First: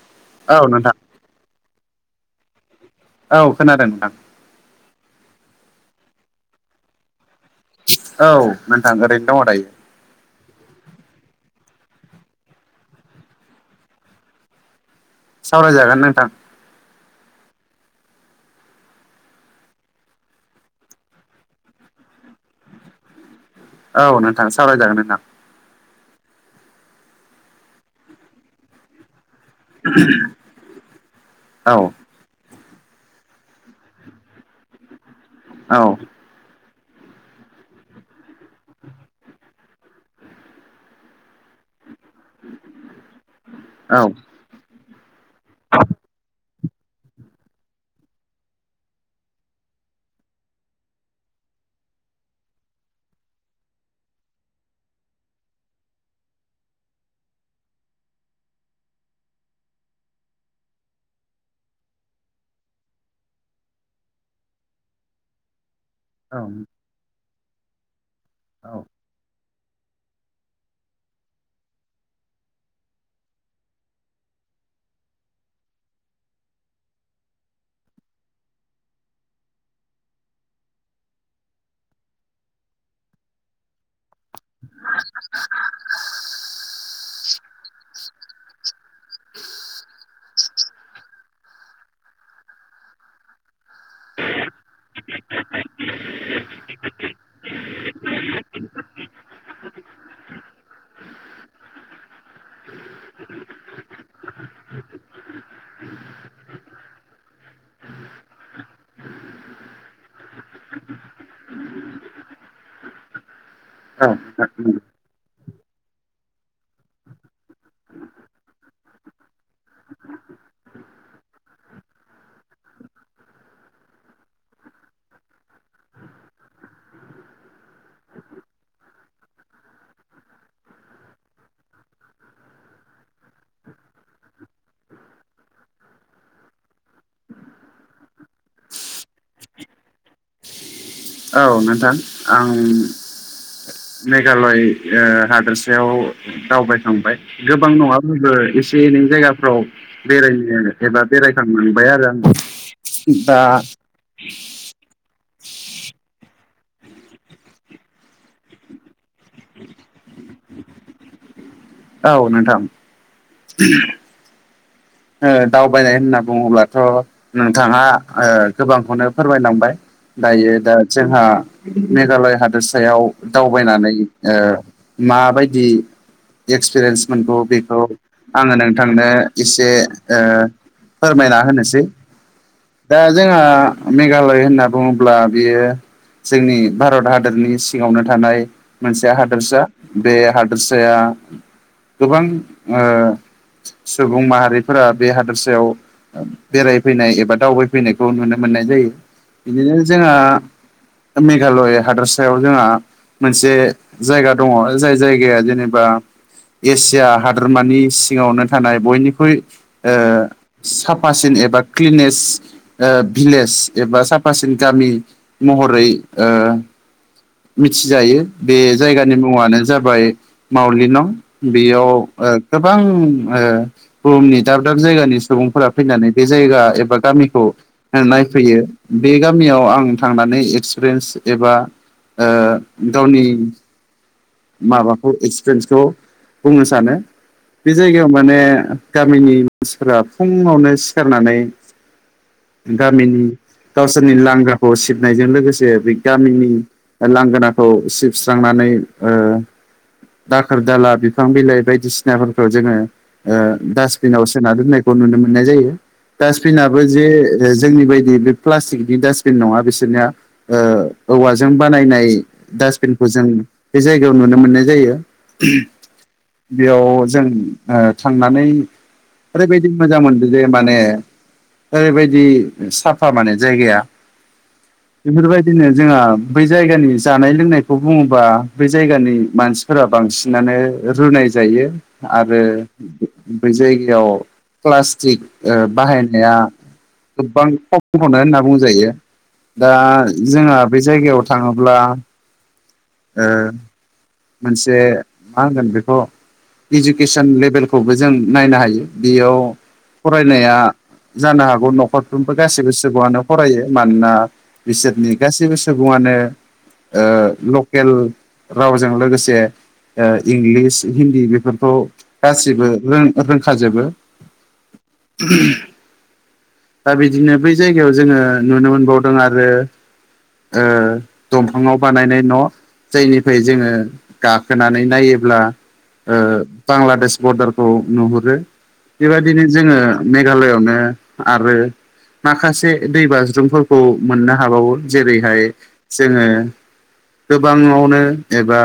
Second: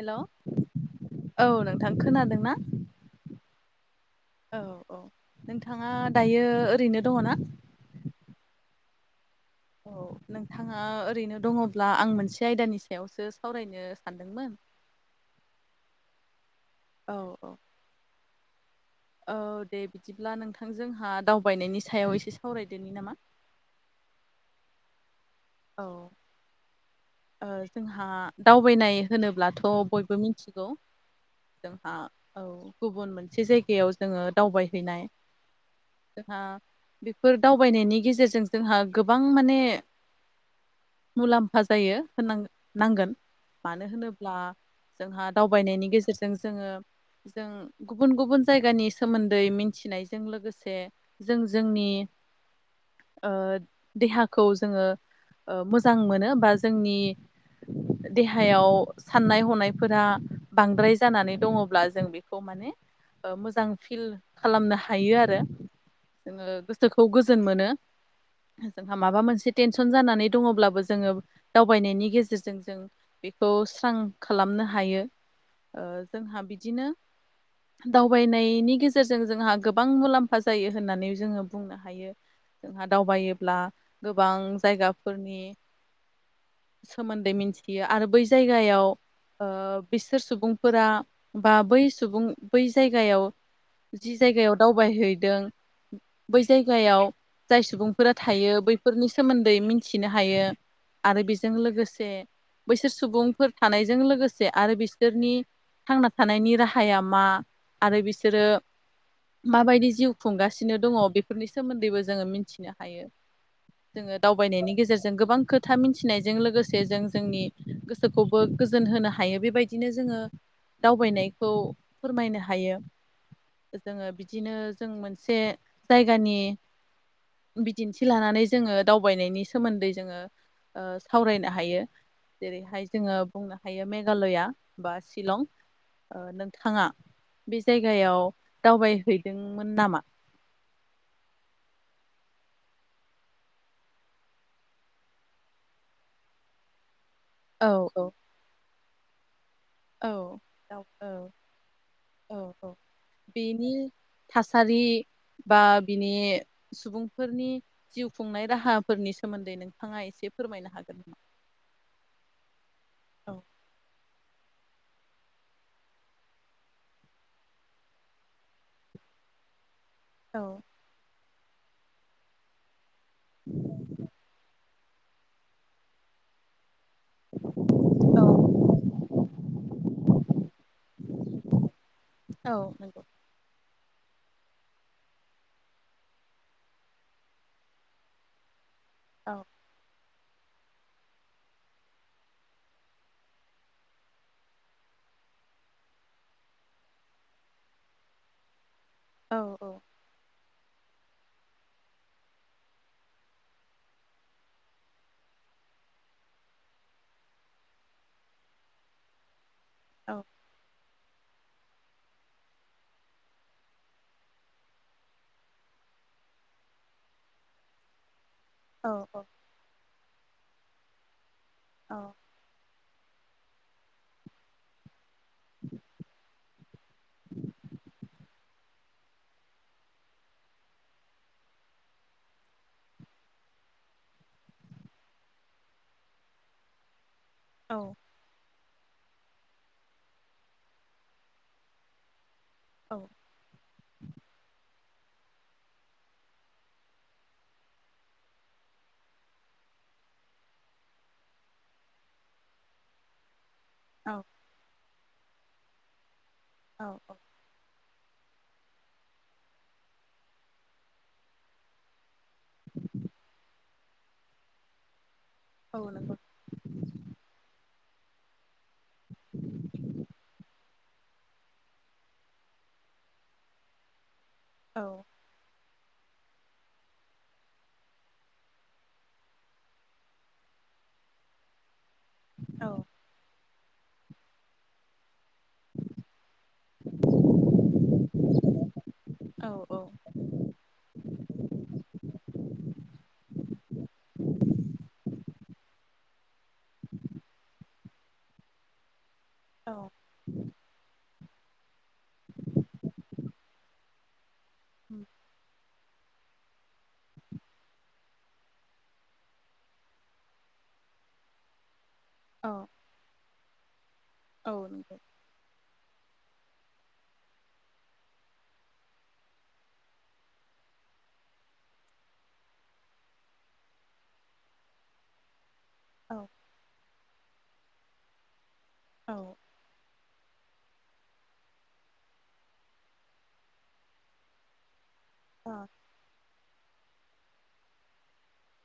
Hello औ नोंथां औ नोंथां खोनादों ना? औ खोनादों नोंथां। औ नोंथाङा दायो ओरैनो दङ ना? औ नोंथां ओरैनो दङ दायो औ नोंथाङा ओरैनो दङ ब्ला आं मोनसे आयदानि सायावसो सावरायनो सानदोंमोन सावरायजागोन नोंथां। औ औ औ दे बिदिब्ला नोंथां जोंहा दावबायनायनि सायाव एसे सावरायदोनि नामा। औ नोंथां सावरायजागोन नोंथां औ ओ जोंहा दावबायनाय होनोब्ला थ' बयबो मिनथिगौ औ जोंहा औ गुबुन मोनसे जायगायाव जोङो दावबायहैनाय औ जोंहा बेफोर दावबायनायनि गेजेरजों जोंहा गोबां माने मुलाम फा जायो होन नांगोन मानो औ होनोब्ला जोंहा दावबायनायनि गेजेरजों जोङो जों गुबुन गुबुन जायगानि सोमोनदै मिनथिनायजों लोगोसे जों जोंनि [inaudible] ओ देहाखौ जोङो ओ मोजां मोनो बा जोंनि [inaudible] देहायाव साननाय हनायफोरा बांद्राय जानानै दङब्ला जों बेखौ माने मोजां फिल खालामनो हायो आरो जोङो गोसोखौ गोजोन मोनो जोंहा औ माबा मोनसे टेनसन जानानै दङब्लाबो जोङो दावबायनायनि गेजेरजों जों बेखौ स्रां खालामनो हायो ओ जोंहा बिदिनो दावबायनायनि गेजेरजों जोंहा गोबां मुलाम्फा जायो होननानै जोङो बुंनो हायो जोंहा दावबायोब्ला गोबां जायगाफोरनि सोमोनदै मिथियो आरो बै जायगायाव ओ बिसोर सुबुंफोरा बा बै सुबुं बै जायगायाव जि जायगायाव दावबायहैदों बै जायगायाव जाय सुबुंफोरा थायो बैफोरनि सोमोनदै मिनथिनो हायो आरो बेजों लोगोसे बैसोर सुबुंफोर थानायजों लोगोसे आरो बिसोरनि थांना थानायनि राहाया मा आरो बिसोरो माबायदि जिउ खुंगासिनो दङ बेफोरनि सोमोनदैबो जोङो मिनथिनो हायो जोङो नायनि औ गेजेरजों गोबां खोथा मिनथिनायजों लोगोसे जों जोंनि गोसोखौबो गोजोनहोनो हायो हायो बेबायदिनो जोङो दावबायनायखौ फोरमायनो हायो जोङो बिदिनो जों मोनसे जायगानि बिदिन्थि लानानै जोङो दाव बायनायनि सोमोनदै जोङो सावरायनो हायो जेरैहाय जोङो बुंनो हायो मेघालया बा शिलं नोंथाङा बे जायगायाव दावबायहैदोंमोन नामा औ नोंथां आं मेघालय ओ हादोरसायाव दावबायखांबाय औ गोबां औ नङाबाबो एसे एनै जायगा फ्राव औ बेरायनो औ एबा बेरायखांलांबाय आरो आङो औ औ दा बेनि थासारि बा बिनि सुबुंफोरनि जिउ खुंनाय राहाफोरनि सोमोनदै नोंथाङा एसे एसे फोरमायनो हागोन नामा औ नोंथां औ [unintelligible] ओ दावबायनाय होनना बुङोब्लाथ' नोंथाङा ओ गोबांखौनो फोरमायलांबाय दायो औ दा जोंहा मेघालय हादोरसायाव दावबायनानै ओ माबायदि एक्स पिरियेन्स मोनगौ बेखौ औ आङो नोंथांनो एसे ओ फोरमायना होनोसै औ दा नंगौ जोंहा मेघालय होनना बुङोब्ला बेयो जोंनि भारत हादरनि सिङावनो थानाय मोनसे औ हादोरसा बे हादोरसाया गोबां ओ सुबुं माहारि फोरा बे हादोरसायाव बेरायफैनाय एबा दावबायफैनायखौ नुनो मोननाय जायो औ बिदिनो जोंहा मेघालय हादोरसायाव जोंहा मोनसे जायगा दङ जाय जायगाया जेनेबा बा एसिया हादोरमानि सिङावनो थानाय बयनिख्रुइ औ साफासिन एबा क्लिनेस भिलेज एबा साफासिन गामि महरै मिथिजायो। बे जायगानि औ औ मुङानो जाबाय मावलि नं बेयाव ओ गोबां ओ बुहुमनि दाब दाब जायगानि सुबुंफोरा फैनानै बे जायगा एबा गामिखौ नाय फैयो बे गामियाव आं थांनानै एक्सपिरियेन्स एबा ओ गावनि माबाखौ एक्सपिरियेन्सखौ बुंनो सानो बे औ जायगायाव माने गामिनि मानसिफोरा फुङावनो सिखारनानै औ गामिनि गावसोरनि लांगाखौ सिब नायजों लोगोसे बे गामिनि लांगोनाखौ सिबस्रांनानै ओ दाखोर दाला बिफां बिलाइ बायदिसिनाफोरखौ जोङो औ डास्टबिनाव सोना दोननायखौ नुनो मोननाय जायो। डास्टबिनाबो औ जे औ जोंनि बायदि बे प्लास्टिकनि डास्टबिन नङा बिसोरना ओ औवाजों बानायनाय डासबिनखौ जों बे जायगायाव नुनो मोननाय जायो औ नंगौ बेयाव जों ओ थांनानै ओरैबायदि मोजां मोनदों जे माने ओरैबायदि साफा माने जायगाया औ बेफोरबायदिनो जोंहा बै जायगानि जानाय लोंनायखौ बुङोबा बे जायगानि मानसिफोरा बांसिनानो रुनाय जायो आरो औ बै जायगायाव प्लास्टिक ओ बाहायनाया गोबां खमखौनो होनना बुंजायो। औ दा औ जोंहा बे जायगायाव थाङोब्ला ओ मोनसे मा होनगोन बेखौ इजुकेसन लेभेलखौबो जों नायनो हायो। बेयाव औ फरायनाया जानो हागौ न'खरफ्रोमबो गासैबो सुबुआनो फरायो मानोना बिसोरनि गासैबो सुबुङानो ओ लकेल रावजों जों लोगोसे इंलिस हिन्दी बेफोरखौ गासिबो औ रों रोंखाजोबो औ नंगौ दा बिदिनो बै जायगायाव जोङो नुनो मोनबावदों आरो ओ दंफाङाव बानायनाय न' जायनिफ्राय जोङो गाखोनानै नायोब्ला ओ औ बांलादेश बरडारखौ नुहुरो औ बेबायदिनो जोङो मेघालयआवनो आरो माखासे दै बाज्रुमफोरखौ मोननो हाबावो जेरैहाय औ जोङो गोबाङावनो एबा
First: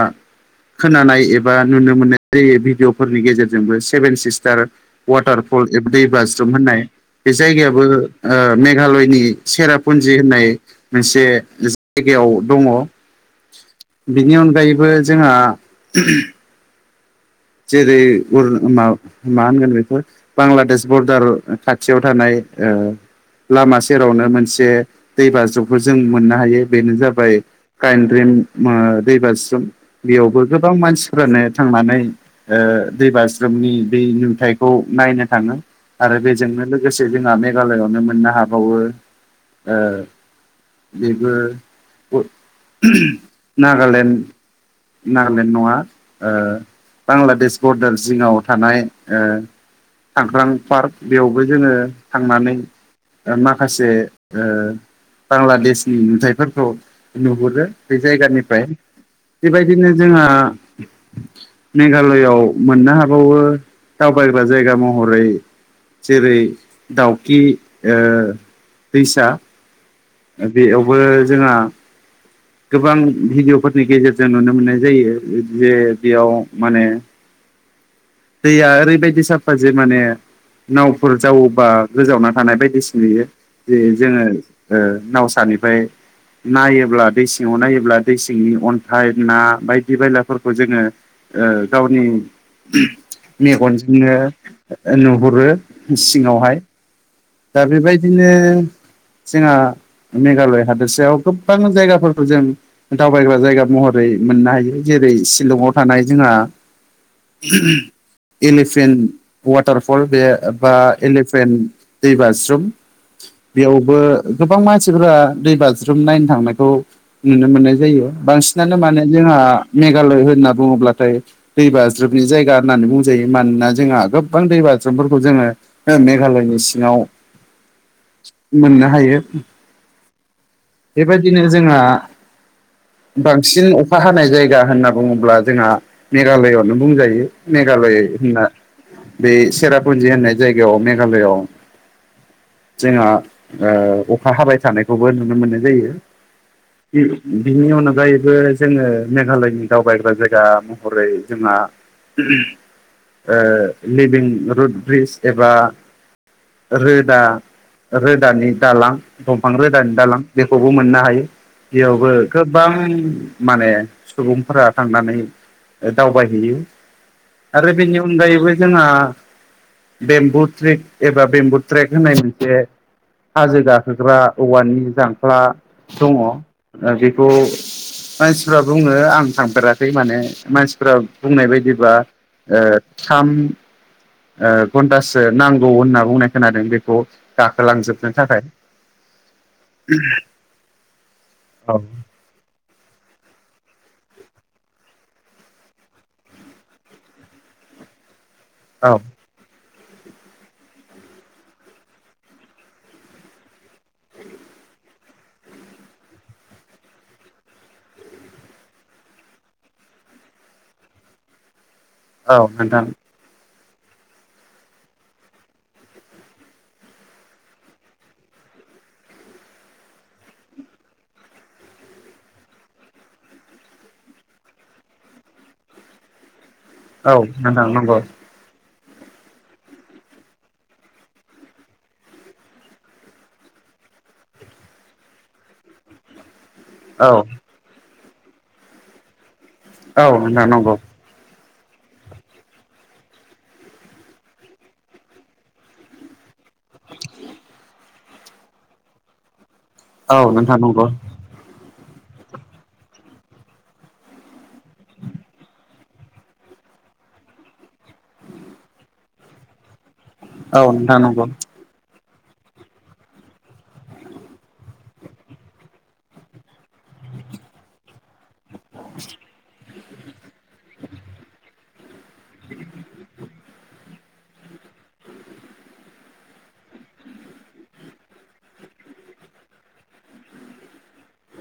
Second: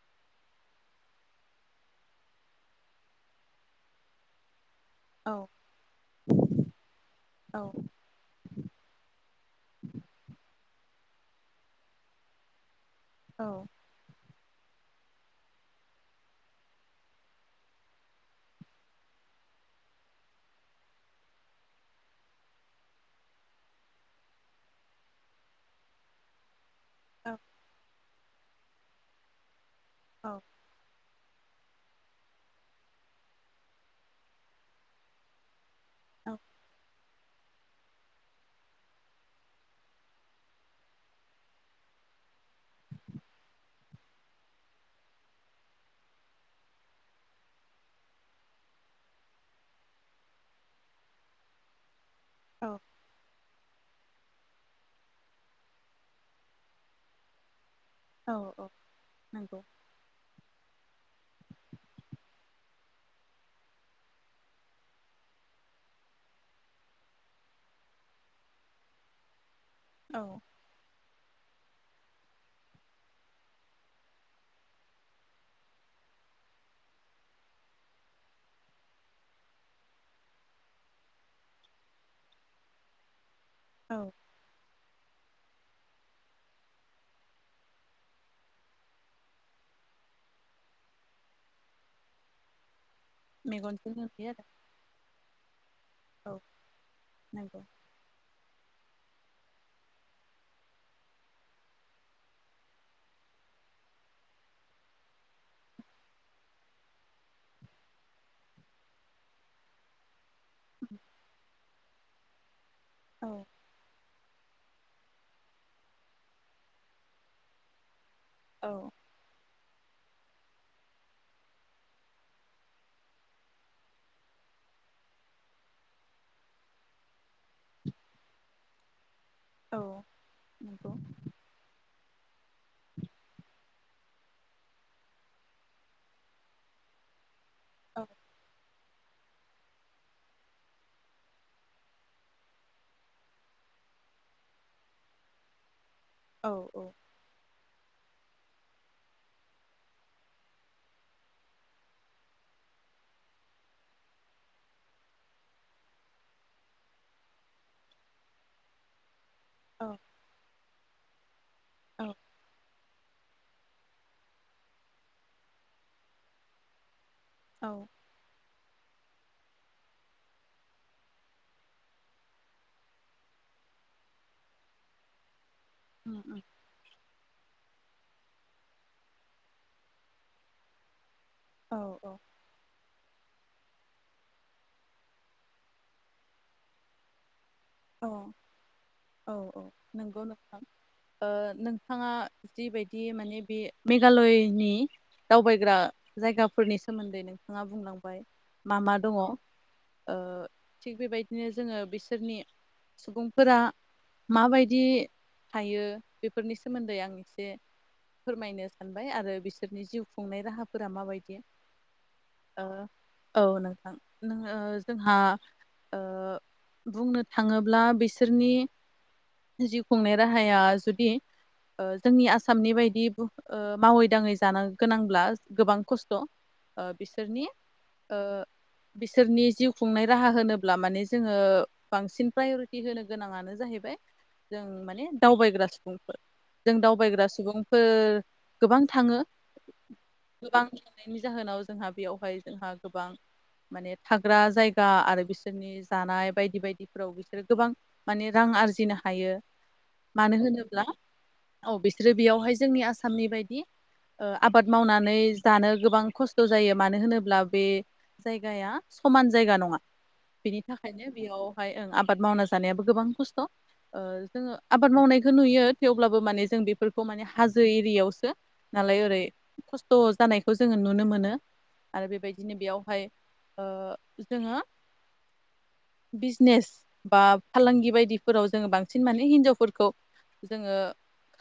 खोनानाय एबा नुनो मोननाय जायो भिडिअफोरनि गेजेरजोंबो सेभेन सिस्टार औ वाटारफल एब दै बाज्रुम होननाय बे जायगायाबो ओ मेघालयनि सेरापुन्जि होननाय मोनसे जायगायाव दङ। औ। बिनि अनगायैबो जोंहा जेरै उर मा होनगोन बेफोर बांलादेश बरदार खाथियाव थानाय ओ लामा सेरावनो मोनसे दै बाज्रुमखौ जों मोननो हायो। बेनो जाबाय कायेनद्रिम दै बास्रोम बेयावबो गोबां मानसिफ्रानो थांनानै दै बास्रोमनि दै नुथायखौ नायनो थाङो। आरो बेजोंनो लोगोसे जोंहा मेघालयआवनो मोननो हाबावो बेबो नागालेण्ड नागालेण्ड नङा बांलादेश बरदार जिङाव थानाय ओ हांग्रां पार्क बेयावबो जोङो थांनानै औ ओ माखासे माखासे ओ बांलादेशनि नुथायफोरखौ नुहुरो बे औ जायगानिफ्राय औ नंगौ बेबायदिनो जोंहा मेघालआव मोननो हाबावो दावबायग्रा जायगा महरै जेरै दाउखि ओ दैसा औ बेयावबो जोंहा गोबां भिडिअ'फोरनि गेजेरजों नुनो मोननाय जायो जे बेयाव माने दैया ओरैबायदि साफा जे माने नावफोर जावोबा गोजावना थानाय बायदिसिना नुयो। जे औ जोङो ओ नावसानिफ्राय नायोब्ला दै सिङाव नायोब्ला दै सिंनि अन्थाइ ना बायदि बायलाफोरखौ जोङो ओ गावनि मेगनजों मेगनजोंनो नुयो आरो नुहुरो औ सिङावहाय नंगौ दा बेबायदिनो जोंहा मेघालय हादोरसायाव गोबां जायगाफोरखौ जों दावबायग्रा जायगा महरै मोननो हायो जेरै जेरै शिलंआव थानाय जोंहा एलिफेन वाटारफल बे बा एलिफेन्ट दै बासरुम औ बेयावबो गोबां मानसिफोरा दै बाज्रुम नायनो थांनायखौ नुनो मोननाय जायो। बांसिनानो औ माने जोंहा मेघालय होनना बुङोब्लाथाय दै बाज्रबनि जायगा होननानै बुंजायो मानोना जोंहा गोबां दै बाज फोरखौ जोङो मेघालयनि सिङाव मोननो हायो। औ नंगौ बेबायदिनो जोंहा बांसिन अखा हानाय जायगा होनना बुङोब्ला जोंहा मेघालयआवनो बुंजायो मेघालय औ होनना बे सेरापुन्जि होननाय जायगायाव मेघालआव जोंहा अखा हाबाय थानायखौबो नुनो मोननाय जायो। औ औ औ बिनि अनगायै जोङो मेघालयनि दावबायग्रा जायगा महरै जोंहा लिभिं रुड ब्रिज एबा रोदा रोदानि दालां दंफां औ रोदानि दालां बेखौबो मोननो हायो। बेयावबो गोबां माने सुबुंफोरा थांनानै दावबायहैयो। आरो बेनि अनगायैबो जोंहा बेम्बु ट्रिक एबा बेम्बु ट्रेक होननाय मोनसे हाजो गाखोग्रा औवानि जांख्ला दङ ओ बेखौ मानसिफ्रा बुङो आं थांफेराखै माने मानसिफ्रा बुंनाय बायदिबा औ थाम घन्टासो नांगौ होनना बुंनाय खोनादों बेखौ औ थांजोबनो थाखाय औ औ नंगौ नोंथां ओ औ नोंथाङा जिबायदि बिदि माने बे मेघालयनि दावबायग्रा जायगाफोरनि सोमोन्दै नोंथाङा बुंलांबाय मा औ मा दङ ओ थिग बेबायदिनो जोङो बिसोरनि सुबुंफोरा माबायदि थायो बेफोरनि सोमोन्दै आं एसे फोरमायनो सानबाय आरो बिसोरनि जिउ खुंनाय राहाफोरा माबायदि औ आ नोंथां औ नंगौ। नोङो जोंहा बुंनो थाङोब्ला बिसोरनि जिउ खुंनाय राहाया जुदि ओ जोंनि आसामनि बायदि ओ मावै दाङै जानो गोनांब्ला गोबां खस्थ'। औ बिसोरनि नोंथां नंगौ बिसोरनि जिउ खुंनाय राहा होनोब्ला माने जोङो बांसिन प्रायरिटि होनो गोनाङानो जाहैबाय जों माने दावबायग्रा सुबुंफोर जों औ दावबायग्रा सुबुंफोर गोबां थाङो औ नोंथां गोबां नंगौ [unintelligible] जाहोनाव जोंहा बेयावहाय जोंहा गोबां माने थाग्रा जायगा आरो बिसोरनि जानाय बायदि बायदि बिसोरो गोबां माने रां आरजिनो हायो औ मानो नोंथां होनोब्ला नंगौ औ बिसोरो बेयावहाय जोंनि आसामनि बायदि आबाद मावनानै जानो गोबां खस्थ' जायो मानो होनोब्ला बे जायगाया समान जायगा नङा बेनि औ नोंथां थाखायनो नंगौ बेयाव आबाद मावना जानायाबो गोबां खस्थ' जोङो आबाद मावनायखौ नुयो थेवब्लाबो माने जों बेफोर माने हाजो एरियावसो नालाय ओरै खस्थ' जानायखौ जोङो नुनो मोनो आरो बेबायदिनो बेयावहाय जोङो बिजनेस बा फालांगि बायदिफोराव जोंङो बांसिन माने हिनजावफोरखौ जोङो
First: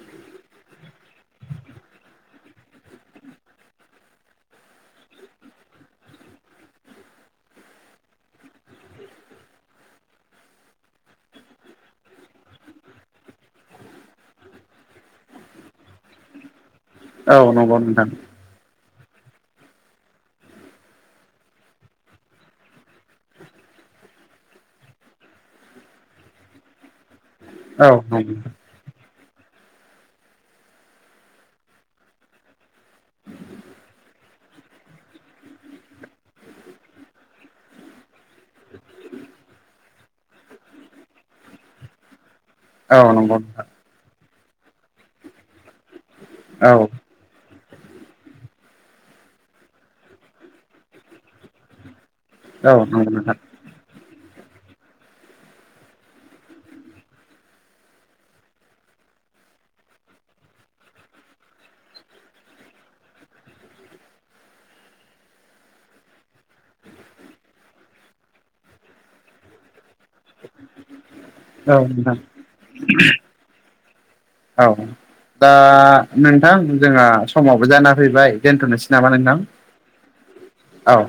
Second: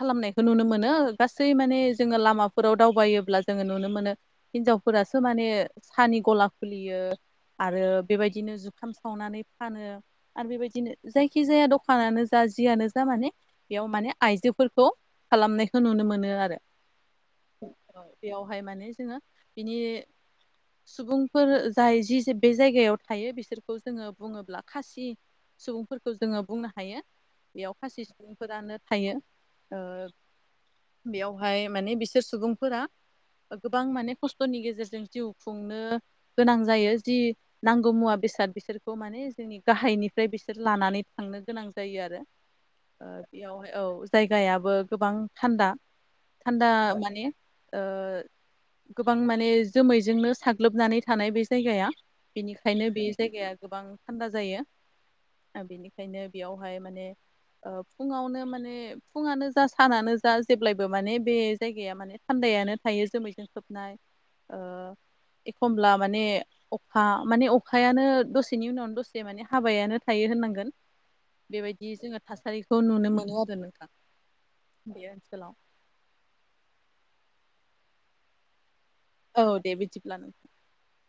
खालामनायखौ नुनो मोनो गासै माने जोङो लामाफोराव दावबायोब्ला जोङो नुनो मोनो हिनजाव फोरासो माने सानि गला खुलियो आरो बेबायदिनो जुखाम सावनानै फानो आरो बेबायदिनो जायखिजाया दखानानो जा जियानो जा माने बेयाव माने आइजो फोरखौ खालामनायखौ नुनो मोनो आरो औ नंगौ नोंथां बेयावहाय माने जोङो बिनि सुबुंफोर जाय जि बे जायगायाव थायो बिसोरखौ जोङो बुङोब्ला खासि सुबुंफोरखौ जोङो बुंनो हायो बेयाव औ कासि नंगौ सुबुंफोरानो थायो बेयावहाय माने बिसोर सुबुंफोरा गोबां माने खस्थ'नि गेजेरजों जिउ खुंनो गोनां जायो जि नांगौ मुवा बे बेसाद बिसोरखौ माने जोंनि गाहायनिफ्राय बिसोर लानानै थांनो गोनां जायो आरो औ नंगौ नोंथां बेयावहाय औ जायगायाबो गोबां थान्दा थान्दा औ माने गोबां माने जोमैजोंनो साग्लोबनानै थानाय बे जायगाया औ बेनिखायनो नंगौ बे नोंथां जायगाया गोबां थान्दा जायो बेनिखायनो बेयावहाय माने फुङावनो माने फुङानो जा सानानो जा जेब्लायबो माने बे जायगाया माने थान्द जायानो थायो जोमैजों खोबनाय एखमब्ला माने अखा माने अखायानो दसे बिनि उनाव दसे माने हाबायानो थायो होननांगोन औ बेबायदि नोंथां जोङो थासारिखौ नुनो मोनो आरो नोंथां औ बे दा ओनसोलाव नोंथां जोंहा समावबो जाना फैबाय दोनथ'नोसै नामा नोंथां औ दे बिदिब्ला नों औ